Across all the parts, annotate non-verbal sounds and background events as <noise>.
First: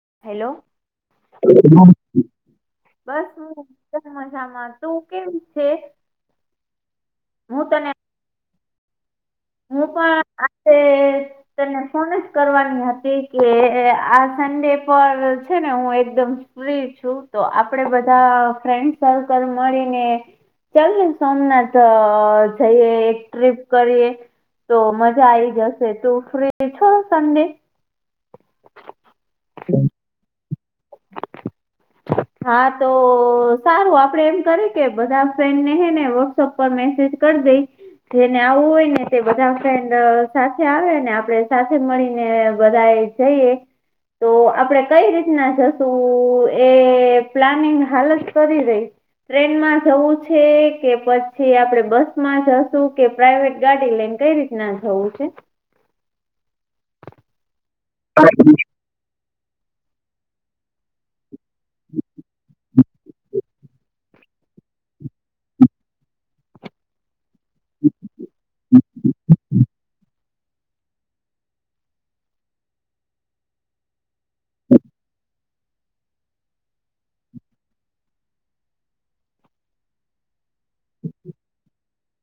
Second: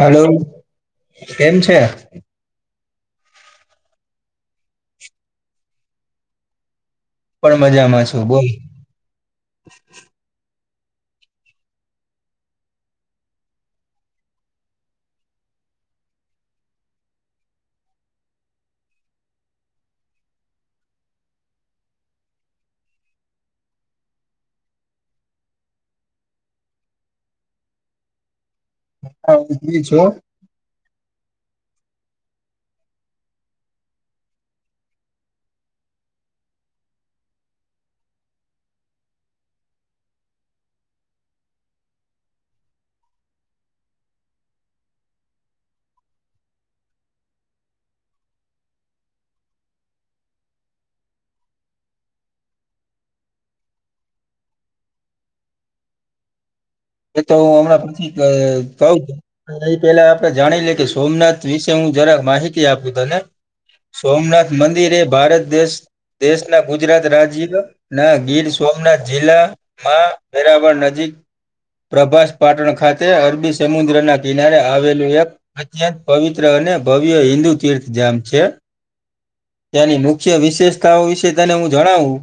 Hello hello કેમ છે? <unintelligible> બસ હું એદકમ મજામાં તું કેમ છે. પણ હું તને મજામાં છો બોલ હું પણ આજે તને ફોન જ કરવાની હતી કે આ સન્ડે પર છે ને હું એકદમ છું તો આપડે બધા ફ્રેન્ડ સર્કલ મળીને ચાલ સોમનાથ જઈએ એક ટ્રીપ કરીએ તો મજા આઈ જશે તું ફ્રી છો સન્ડે હા છો હા તો સારું આપડે એમ કરીએ કે બધા ફ્રેન્ડને હેને વોટ્સઅપ પર મેસેજ કરી દઈ જેને આવવું હોય ને તે બધા ફ્રેન્ડ સાથે આવે ને આપડ સાથે મળીને બધાએ ઈએ તો આપડે કઈ રીતના જશું એ પ્લાનિંગ હાલ જ કરી રઈ ટ્રેનમાં જવું છે કે પછી આપડે બસ માં જશું કે પ્રઇવેટ ગાડી લઈને કઈ રીતે ના જવ છે. એ તો હું હમણાં પછી ક એ પેલા આપડે જાણી લે કે સોમનાથ વિશે હું જરાક માહિતી આપું ત ને સોમનાથ મંદિર એ ભારત દેશ દેશના ગુજરાત રાજ્ય ના ગીર સોમનાથ જિલ્લા માં વેરાવળ નજીક પ્રભાસ પાટણ ખાતે અરબી સમુદ્રના કિનારે આવેલું એક અત્યંત પવિત્ર અને ભવ્ય હિન્દુ તીર્થ જેમ છે. ત્યાની મુખ્ય વિશેષતાઓ વિશે તેને હું જણાવું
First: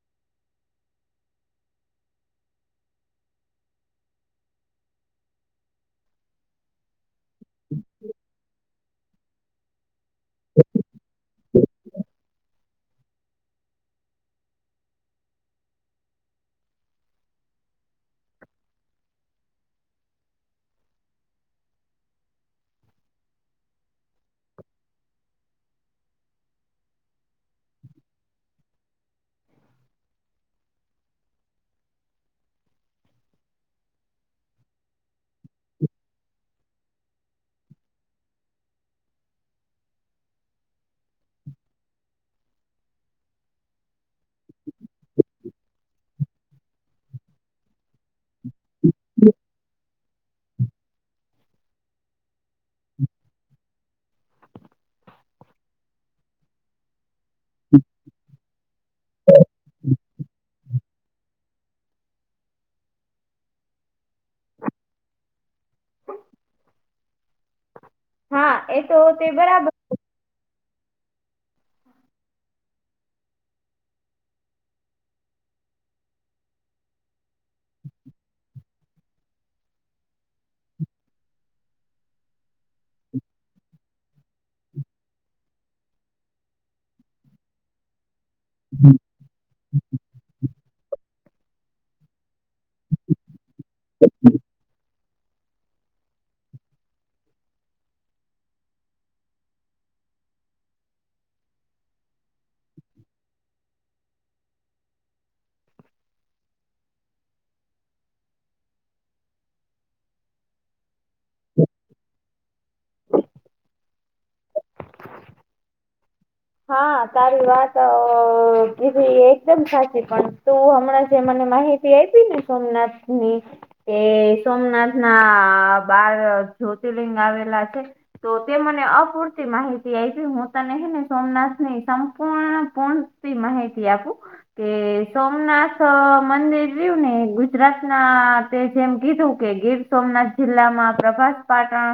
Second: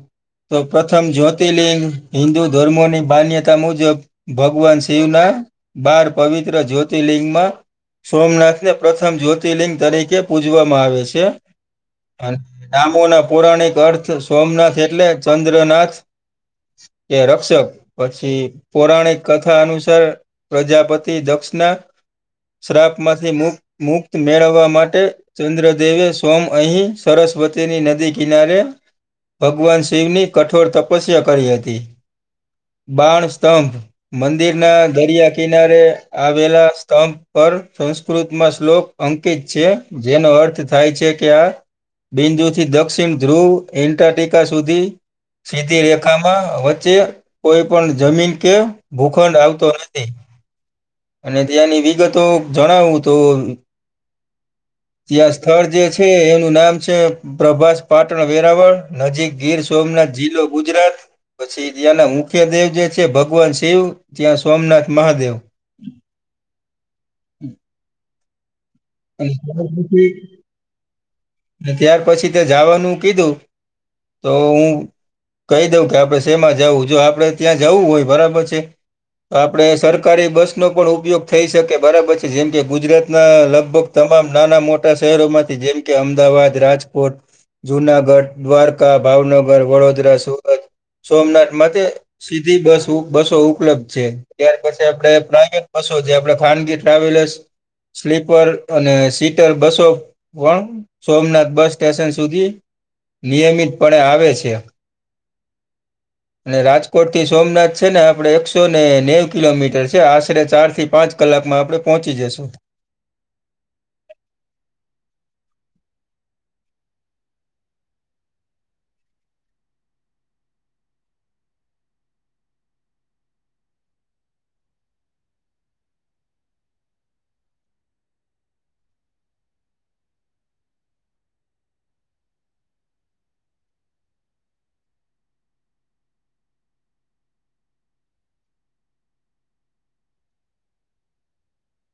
તો પ્રથમ જ્યોતિર્લિંગ હિન્દુ ધર્મોની માન્યતા મુજબ ભગવાન શિવના બાળ પવિત્ર જ્યોતિર્લિંગમાં સોમનાથને પ્રથમ જ્યોતિર્લિંગ તરીકે પૂજવામાં આવે છે. <unintelligible> અને નામો ના પૌરાણિક અર્થ સોમનાથ એટલે ચંદ્રનાથ કે રક્ષક પછી પૌરાણિક કથા અનુસાર પ્રજાપતિ દક્ષના શ્રાપ માંથી મુ મુક્ત મેળવવા માટે ચંદ્રદેવે સોમ અહીં સરસ્વતીની નદી કિનારે ભગવાન શિવની કઠોર તપસ્યા કરી હતી બાણ સ્તંભ મંદિરના દરિયા કિનારે આવેલા સ્તંભ પર સંસ્કૃતમાં શ્લોક અંકિત છે જેનો અર્થ થાય છે. બિંદુથી દક્ષિણ ધ્રુવ એન્ટારટિકા સુધી સીધી રેખામાં વચ્ચે કોઈ પણ જમીન કે ભૂખંડ આવતો નથી. અને ત્યાંની વિગતો જણાવું તો ત્યાં સ્થળ જે છે એનું નામ છે. પ્રભાસ પાટણ વેરાવળ નજીક ગીર સોમનાથ જિલ્લો ગુજરાત પછી ત્યાંના મુખ્ય દેવ જે છે ભગવાન શિવ ત્યાં સોમનાથ મહાદેવ હમ્મ. હા એ તો અને તે તાર બરાબર પછી ને ત્યાર પછી તે જવાનું કીધું તો હું કહી દઉં કે આપડે શેમાં જવું જો આપડે ત્યાં જવું હોય બરાબર છે. આપડે સરકારી બસ નો પણ ઉપયોગ થઈ શકે બરાબર છે જેમ કે ગુજરાતના લગભગ તમામ નાના મોટા શહેરો માંથી જેમ કે અમદાવાદ રાજકોટ જુનાગઢ દ્વારકા ભાવનગર વડોદરા સુરત સોમનાથ માટે સીધી બસ બસો ઉપલબ્ધ છે ત્યાર પછી. તે આપણે પ્રઇવેટ બસો જે આપણે ખાનગી ટ્રાવેલર્સ સ્લીપર અને સીટર બસો પણ સોમનાથ બસ સ્ટેશન સુધી નિયમિતપણે આવે છે. અને રાજકોટ થી સોમનાથ છે ને આપડે એકસો ને નેવ કિલોમીટર છે આશરે ચાર થી પાંચ કલાક મા આપડે પહોંચી જશું. હા તારી વાત આ કીધી એકદમ સાચી પણ તું હમણાં જે મને માહિતી તી આઈપી ને સોમનાથ ની એ સોમનાથ ના બાર જ્યોતિર્લિંગ આવેલા છે. તો તે મને અપૂરતી માહિતી આપી હું તને હેને સોમનાથ ની સંપૂર્ણ પૂણ માહિતી આપું. કે સોમનાથ મંદિર રહ્યું ને ગુજરાત ના જેમ કીધું કે ગીર સોમનાથ જિલ્લામાં પ્રભાસ પાટણ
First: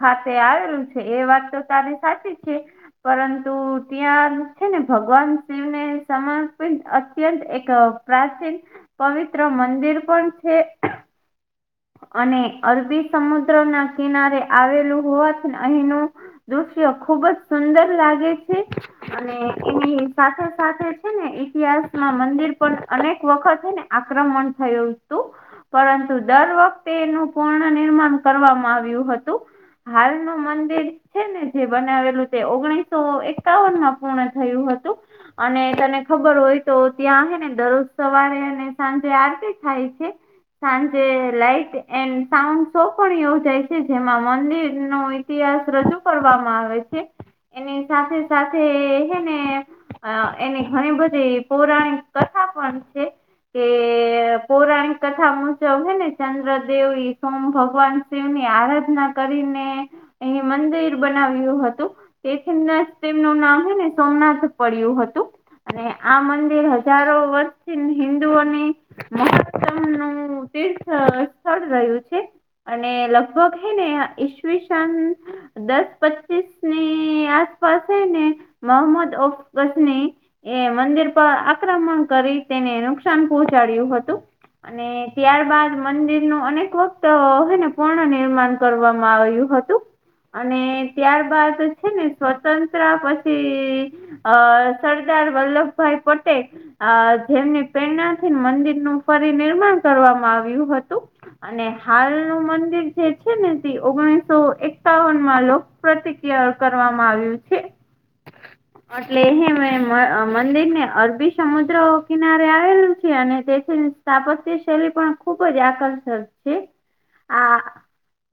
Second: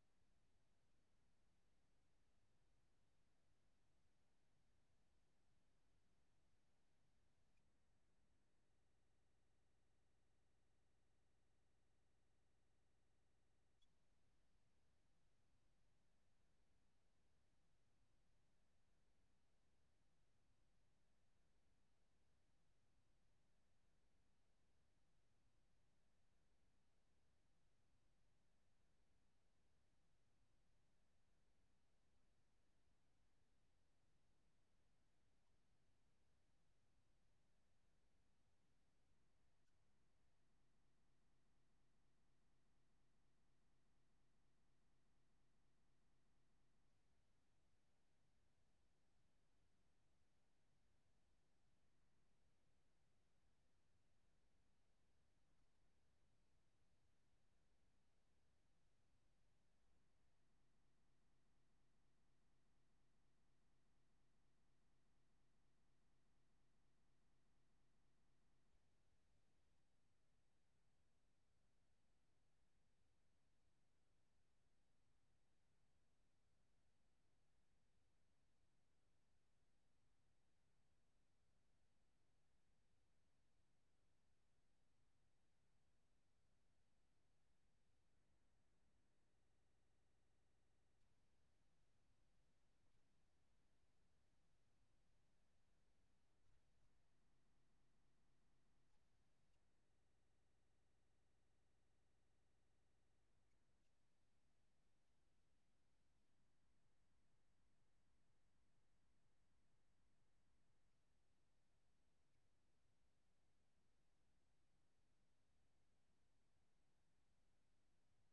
ખાતે આવેલું છે એ વાત તો તારી સાચી છે પરં તો ત્યાં છે ને ભગવાન શિવને સમર્પિત અત્યંત એક પ્રાચીન પવિત્ર મંદિર પણ છે. અને અરબી સમુદ્ર ના કિનારે આવેલું હોવાથી અહીનું દૃશ્ય્યો ખુબ જ સુંદર લાગે છે. અને એની સાથે સાથે છે ને ઈતિહાસમાં મંદિર પણ અનેક વખત હે ને આક્રમણ થયું હું તું. પરંતુ દર વખતે એનું પૂર્ણ નિર્માણ કરવામાં આવ્યું હતું. હાલ નુ મંદિર છે ને જે બનાવેલું તે ઓગણીસો એક એકાવનમાં પૂર્ણ થયું હતું. અને તને ખબર હોય તો ત્યાં આવે ને દરરોજ સવારે અને સાંજે આરતી થાય છે. સાંજે લાઈટ એન્ડ સાઉન્ડ શો પણ યોજાય છે જેમાં મંદિર નો ઇતિહાસ રજૂ કરવામાં આવે છે એની સાથે સાથે હે ને અ એની ઘણી બધી પૌરાણિક કથા પણ છે. કે પૌરાણિક કથા મુજબ હે ને ચંદ્રદેવી સોમ ભગવાન શિવ ની આરાધના કરીને એનુ મંદિર બનાવ્યું હતું તેથી ને તેમનું નામ હે ને સોમનાથ પડ્યું હતું. અને આ મંદિર હજારો વર્ષથી હિન્ંદુઓની મહોત્તમ નું તીર્થ સ્થળ રહ્યું છે. અને લગભગ હે ને ઈસવીસન દસ પચીસ ની આસપાસ હે ને મોહમદ ઓફગસની એ મંદિર પર આક્રમણ કરી તેને નુકસાન પહોંચાડ્યું હતું. અને ત્યારબાદ મંદિરનુ અનેક વખત હે ને પૂર્ણ નિર્માણ. કરવામાં આવ્યું હતું અને ત્યારબદ હે ને સ્વતંત્રા પછી અ સરદાર વલ્લભભાઈ પટેલ આ જેમની પ્રેરણાથી મંદિરનું ફરી નિર્માણ કરવામાં આવ્યું હતું. અને હાલનું મંદિર જે છે ને તે ઓગણીસો એકાવન માં લો <unintelligible> પ્રતિક્રિયા કરવામાં આવ્યું છે. <inaudible> એટલે હે મે મંદિર ને અરબી સમુદ્ર કિનારે આવેલું છે અને તેથી સ્થાપત્ય શૈલી પણ ખુબ જ આકર્ષક છે આ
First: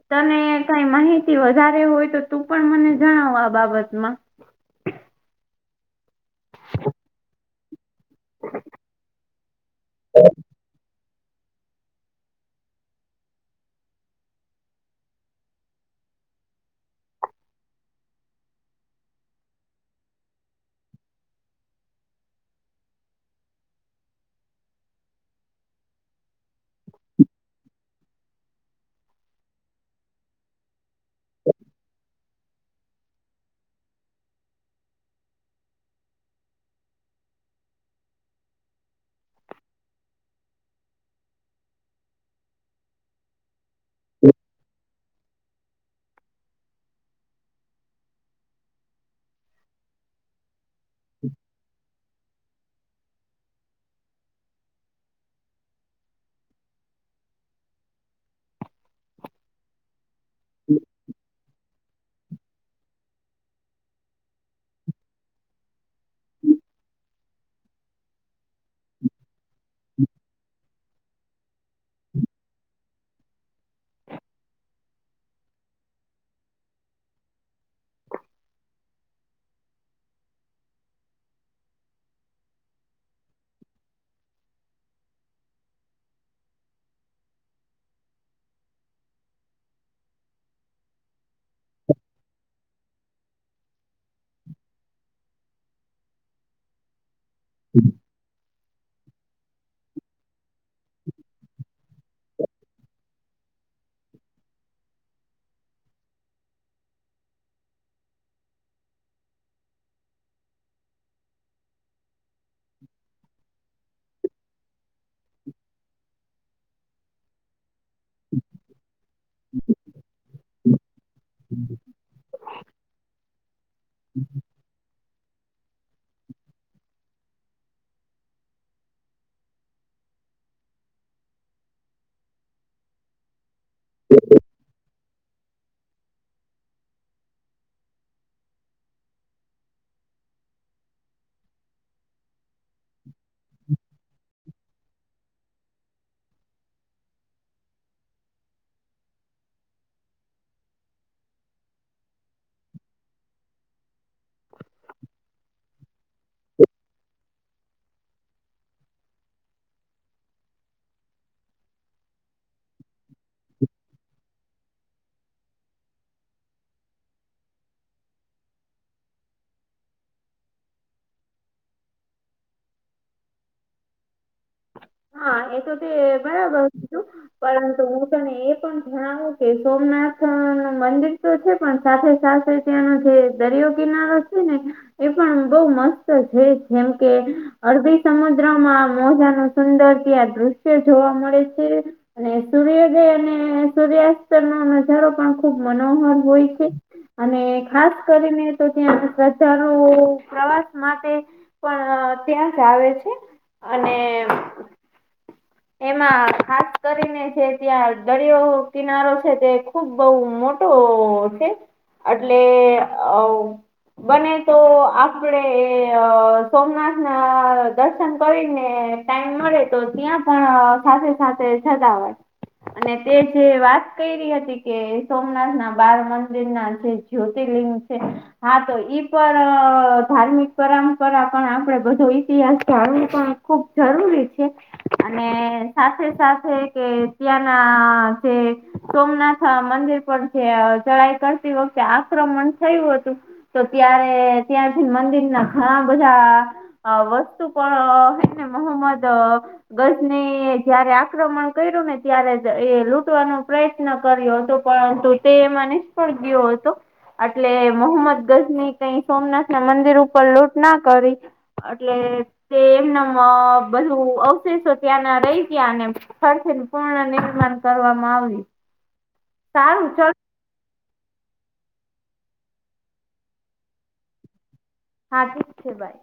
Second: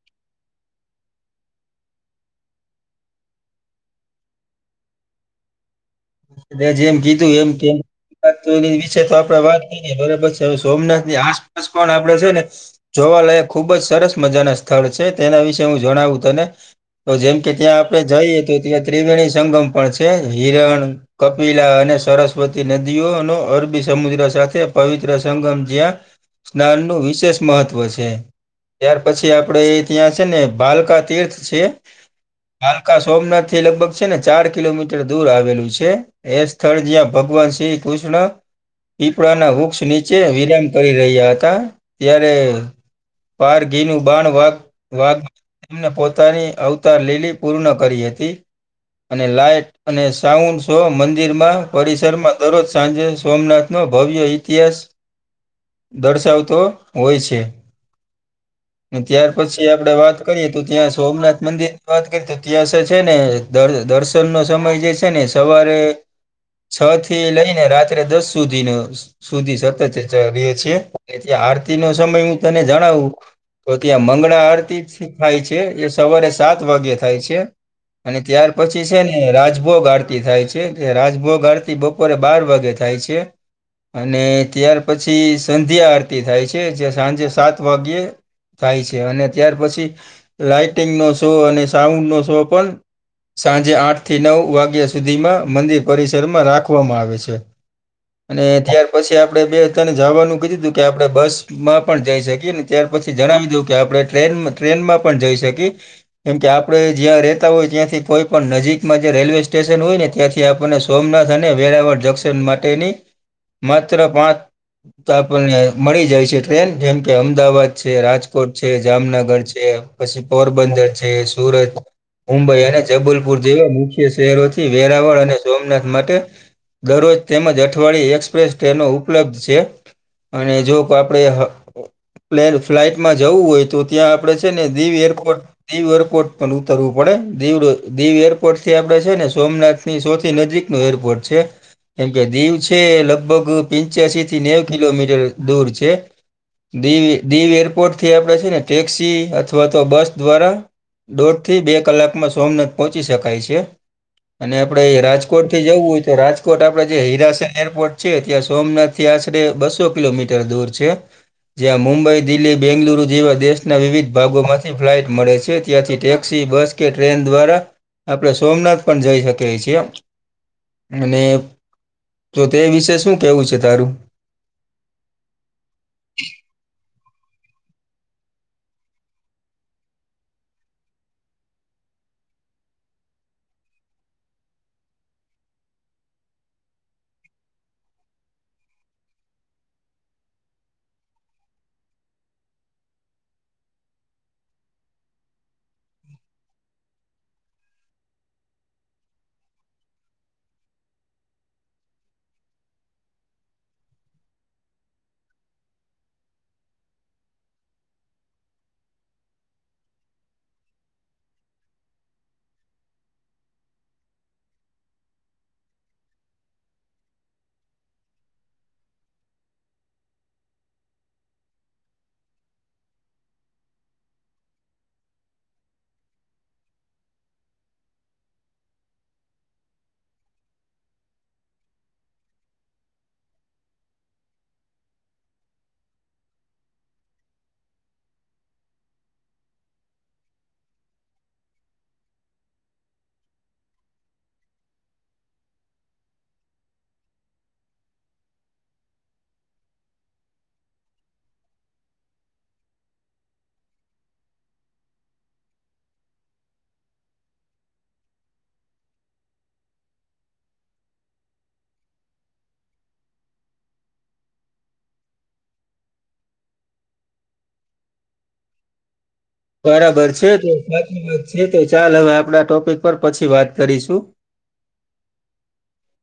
તને કઈ માહિતી વધારે હોય તો તું પણ મને જણાવ આ બાબતમાં. તે જેમ કીધું એમ કે વિશે તો આપડે વાત કરી બરાબર છે હે સોમનાથ ની આસપાસ પણ આપડે છે ને જોવાલાયક ખુબ જ સરસ મજા ના સ્થળ છે તેના વિશે હું જણાવું તને તો જેમ કે ત્યાં આપડણે જઈએ તો ત્યાં ત્રિવેણી સંગમ પણ છે હિરણ કપિલા અને સરસ્વતી નદીઓ નો અરબી સમુદ્ર સાથે પવિત્ર સંગમ જ્યાં સ્નાનનું વિશેષ મહત્વ છે. ત્યાર પછી આપડે એ ત્યાં છે ને બાલકા તીર્થ છે હાલકા સોમનાથી લગભગ છે ને ચાર કિલોમીટર દુર આવેલું છે. એ સ્થળ જ્યાં ભગવાન શ્રી કૃષ્ણ પીપળાના વૃક્ષ નીચે વિરામ કરી રહ્યા હતા ત્યારે પારઘીનું બાણ વાઘ વાઘ એમને પોતાની અવતાર લીલી પૂર્ણ કરી હતી અને લાઈટ અને સાઉન્ડ શો મંદિરમાં પરિસરમાં દરરોજ સાંજે સોમનાથનો ભવ્ય ઇતિહાસ દર્શાવતો હોય છે ત્યાર પછી આપણેે વાત કરીએ તો ત્યાં સોમનાથ મંદિર ની વાત કરી તો ત્યાં છે ને દર્શન નો સમય જે છે ને સવારે છ થી લઈને રાત્રે દસ સુધીનો સુધી સતત રે છે આરતી નો સમય હું તને જણાવું તો ત્યાં મંગળ આરતી થાય છે એ સવારે સાત વાગે થાય છે. અને ત્યાર પછી છે ને રાજભોગ આર તી થાય છે કે રાજભોગ આરતી બપોરે બાર વાગે થાય છે. અને ત્યાર પછી સંધ્યા આરતી થાય છે, જે સાંજે સાત વાગ્યે થાય છે, અને ત્યાર પછી લાાઈટિંગનો શો અને સાઉન્ડનો શો પન સાંજે આઠથી નવ વાગ્યા સુધીમાં મંદિર પરિસરમાં રાખવામાં આવે છે, અને તયા પછી આપણેે બે ત્રણ જાવાનું કીધું તું કે આપડે બસમાં પણ જઈ શકીએ ને ત્યાર પ કે જણાવી દઉ કે આપણે ટ્રેન ટ્રેનમાં પણ જઈ શકી કેમ કે આપણે જ્યાં રેતા હોય ત્યાં થી કોઈ પણ નજીકમાં જે રેલવે સ્ટેશન હોય ને ત્યાંથી આપને સોમનાથ અને વેરાવળ જંક્શન માટેની માત્ર પાં તો આપણને મળી જાય છે, ટ્રેન જેમ કે અમદાવાદ છે, રાજ કોટ રાજકોટ છે, જામનગર છે, પછી પોરબંદર છે, સુરત મુંબઈ અને જબલપુર જેવા મુખ્ય શહેરોથી વેરાવળ અને સોમનાથ માટે દરરોજ તેમજ અઠવાડિયે એક્સપ્રેસ ટ્રેનો ઉપલબ્ધ છે. અને જો આપણેે પ્લેન ફ્લાઈટમાં જવું હોય તો ત્યાં આપણેે ને દીવ એરપોર્ટ દીવ એરપોર્ટ પ ઉતરવું પડે દીવ એરપોર્ટથી આપણે છે, ને સોમનાથથી સૌથી નજીકનું એરપોર્ટ છે, કેમ કે દીવ તે લગભગ પંચ્યાસીથી નેવ કિલોમીટર દૂર છે. દીવ દીવ એરપોર્ટર્થી આપડે છે, ને ટેક્સી અથવા તો બસ દ્વારા દોઢથી બે કલાકમાં સોમનાથ પહોંચી શકાય છે. અને આપડે રાજકોટથી જવું હોય તો રાજકોટ આપડે જે હિરાસન એરપોર્ટ છે, ત્યાં સોમનાથ તે આશરે બસો કિલોમીટર દૂર છે. જ્યાં મુંબઈ દિલ્હી બેંગલુરુ જેવા દેશના વિવિધ ભાગોમાંથી ફ્લાઇટ મળે છે ત્યાંથી ટેક્સી બસ કે ટ્રેન દ્વારા આપણે સોમનાથ પણ જઈ શકાય છીએ. અને તો તે વિશે શું કેવું છે, તારું? હા એ તો તે બરાબર કીધુ પરંતુ હું તને એ પણ જણાવું કે સોમનાથ મંદિર તો છે, પણ સાથે સાથે ત્યાંનો જે દરિયો કિનારો છે, ને એ પણ બઉ મસ્ત છે, જેમ કે અરબી સમુદ્રમાં મોજાનો સુંદર તયા દ્રશ્ય જોવા મળે છે. અને સૂર્યોદય અને સૂર્યાસ્તનો નજારો પણ ખુબ મનોહર હોય છે. અને ખાસ કરીને તો ત્યાં પ્રજાનો પ્રવાસ માટે પણ ત્યાં જ આવે છે, અને એમાં ખાસ કરીને જે ત્યાં દરિયો કિનારો છે, તે ખુબ બોવ મો તો છે, અટલે ઓ બને તો આપડે અ સોમનાથના દર્શન કરીને ટાઈમ મળે તો ત્યાં પણ સાથે સાથે જતા હોય. અને તે જે વાત કયરી હતી કે સોમનાથના બાળમંદિરના જે જ્યોતિર્લિંગ છે. હા તો ઈ પણ ધાર્મિક પરંપરા પણ આપડે બધો ઇતિહાસ જાણવું પણ ખુબ જરૂરી છે. અને સાથે સાથે કે ત્યાંના જે સોમનાથ મંદિ <unintelligible> અ ચડાઈ કરતી વખતે આક્રમણ થયું હતું. તો ત્યારે ત્યાંથી મંદિરના ઘણા બધા અ વસ્તુ અ હેને પણ મોહમ્મદ ગજને જયારે આક્રમણ કર્યું ને ત્યારે જ એ લૂટવાનો પ્રય કર્યો હતો પરંતુ તે નિષ્ફળ ગયો હતો. આટલે મોહમ્મદ ગજની કઈ સોમનાથના મંદિર ઉપર લૂંટના કરી એટલે તે એમના બધું અવ <unintelligible> ત્યાંના રહી ગયા અને ફરીથી પૂર્ણ નિર્માણ કરવામાં આવ્યું સારું બરાબર ચલ છે તો સાચી વાત છે તો ચાલ હવે આપણા ટોપિક પર પછી વાત કરીશું. હા ઠીક છે ભાઈ.